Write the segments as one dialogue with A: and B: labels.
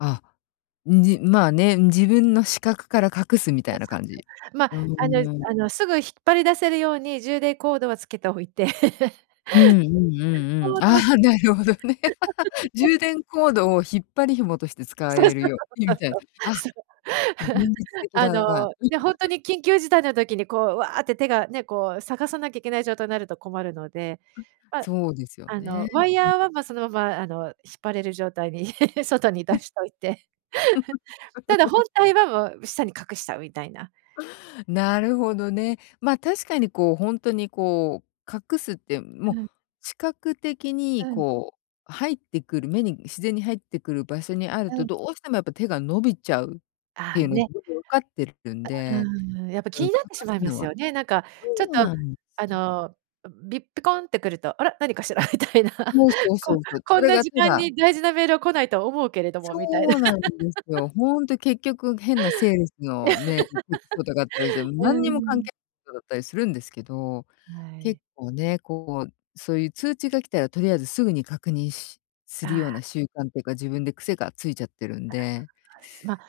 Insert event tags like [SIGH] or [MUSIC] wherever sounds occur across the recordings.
A: あ。んじ、まあ、ね、自分の視覚から隠すみたいな感じ。
B: [UNINTELLIGIBLE] まっ、
A: あう、
B: あの
A: なや。
B: あの、すぐ引っ張り出せるように、充電コードはつけておいて。
A: うんうんう
B: [LAUGHS]
A: んうん。ああ、
B: [UNINTELLIGIBLE]
A: なるほどね。[LAUGHS]
B: [LAUGHS]
A: 充電コードを引っ張り紐として使
B: そうそ
A: える
B: う
A: ように、
B: そう
A: みたいな。あ、
B: そうそうそう、そ
A: 現
B: う。[LAUGHS]
A: 実的
B: あ
A: だな。
B: の、ね、ほんと
A: [LAUGHS]
B: に緊急事態の時に、こう、わって手が、ね、こう、探さなきゃいけない状態になると困るので、
A: うん、
B: まあ、
A: そうですよ
B: あ
A: ね。
B: の、ワイ
A: うん。
B: ヤーは、ま、そのまま、あの、引っ張れる状態に [LAUGHS] 外に
A: うん。
B: 出しといて。[LAUGHS] ただ本
A: [LAUGHS]
B: 体はもう下に隠しちゃうみたいな。
A: なるほどね。ま
B: うん。
A: あ、確かに、こう、ほんとにこう、隠すって、もう、
B: うん。
A: 視覚的に、
B: うん。
A: こう、入ってくる、目に自然に入ってくる場所にある
B: う
A: と、
B: ん。
A: どうしてもやっぱ手が伸びちゃうっ
B: あ
A: て
B: あ、
A: いうのは
B: ね。
A: 自分で分かってるんで、
B: うーん。やっぱ
A: うん、
B: 気
A: 隠
B: になってしま
A: す
B: いま
A: の
B: す
A: は
B: よね。なんか、
A: そ
B: ちょっ
A: う
B: と、
A: なんで
B: あ
A: す。
B: の、ビップコンってくると「あら、何かしら？」みたいな、
A: そうそう
B: こ
A: そうそう。そ
B: こん
A: れ
B: な
A: が
B: 時
A: た
B: 間
A: だ
B: に大事なメールは来ないと思うけれども、
A: そ
B: みたいな。
A: うなんですよ。
B: [LAUGHS]
A: ほんと、結局、変なセールスのメールきっことがあったりして、
B: [LAUGHS] うー
A: 何にも関
B: ん。
A: 係ことだったりするんですけど、
B: はい。
A: 結構ね、こう、そういう通知が来たらとりあえずすぐに確認しす
B: あ
A: るよう
B: あ。
A: な習慣っていうか、自分で癖がついちゃってるんで。
B: [UNINTELLIGIBLE] ま、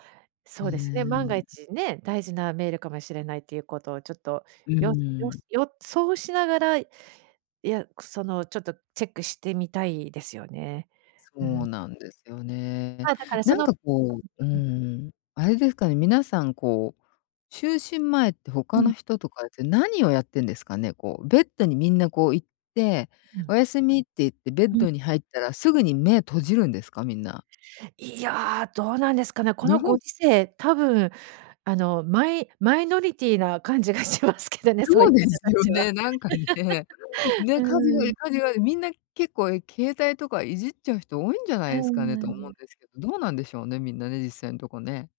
A: う
B: そ
A: ー
B: うですね、万が
A: ん、う。
B: 一ね、大事なメールかもしれないということをちょっと、
A: う
B: よよ
A: ーん。
B: 予想しながら、いや、くその、ちょっとチェックしてみたいですよね。う
A: そ
B: ん。
A: うなんですよね。
B: ま、だからそ
A: なん
B: の
A: か、
B: う
A: こうう
B: んうん。
A: ん、あれですかね。皆さん、こう、就寝前って、
B: う
A: 他
B: ん。
A: の人とかって何をやってんですかね。こう、ベッドにみんな、こう、行って
B: う
A: 「お
B: ん。
A: やすみ」って言って、ベッ
B: うん。
A: ドに入ったらすぐに目閉じるんですか？みんな。
B: いや、どうなんですかね。こ
A: ぬ
B: の
A: ほ。
B: ご時世、多分、あの、マイマイノリティーな感じがしますけどね、そう
A: そ
B: い
A: う
B: う
A: で
B: 方
A: す
B: た
A: よ
B: ちは。
A: ね、なんか、ね。
B: [LAUGHS] う
A: ね、かず
B: ー
A: より、
B: ん。
A: カジュアル、みんな結構、携帯とかいじっちゃう人多いんじゃな
B: うー
A: いですかね、と思うん
B: ん。
A: ですけど、どうなんでしょうね？みんな、ね、実際のとこね。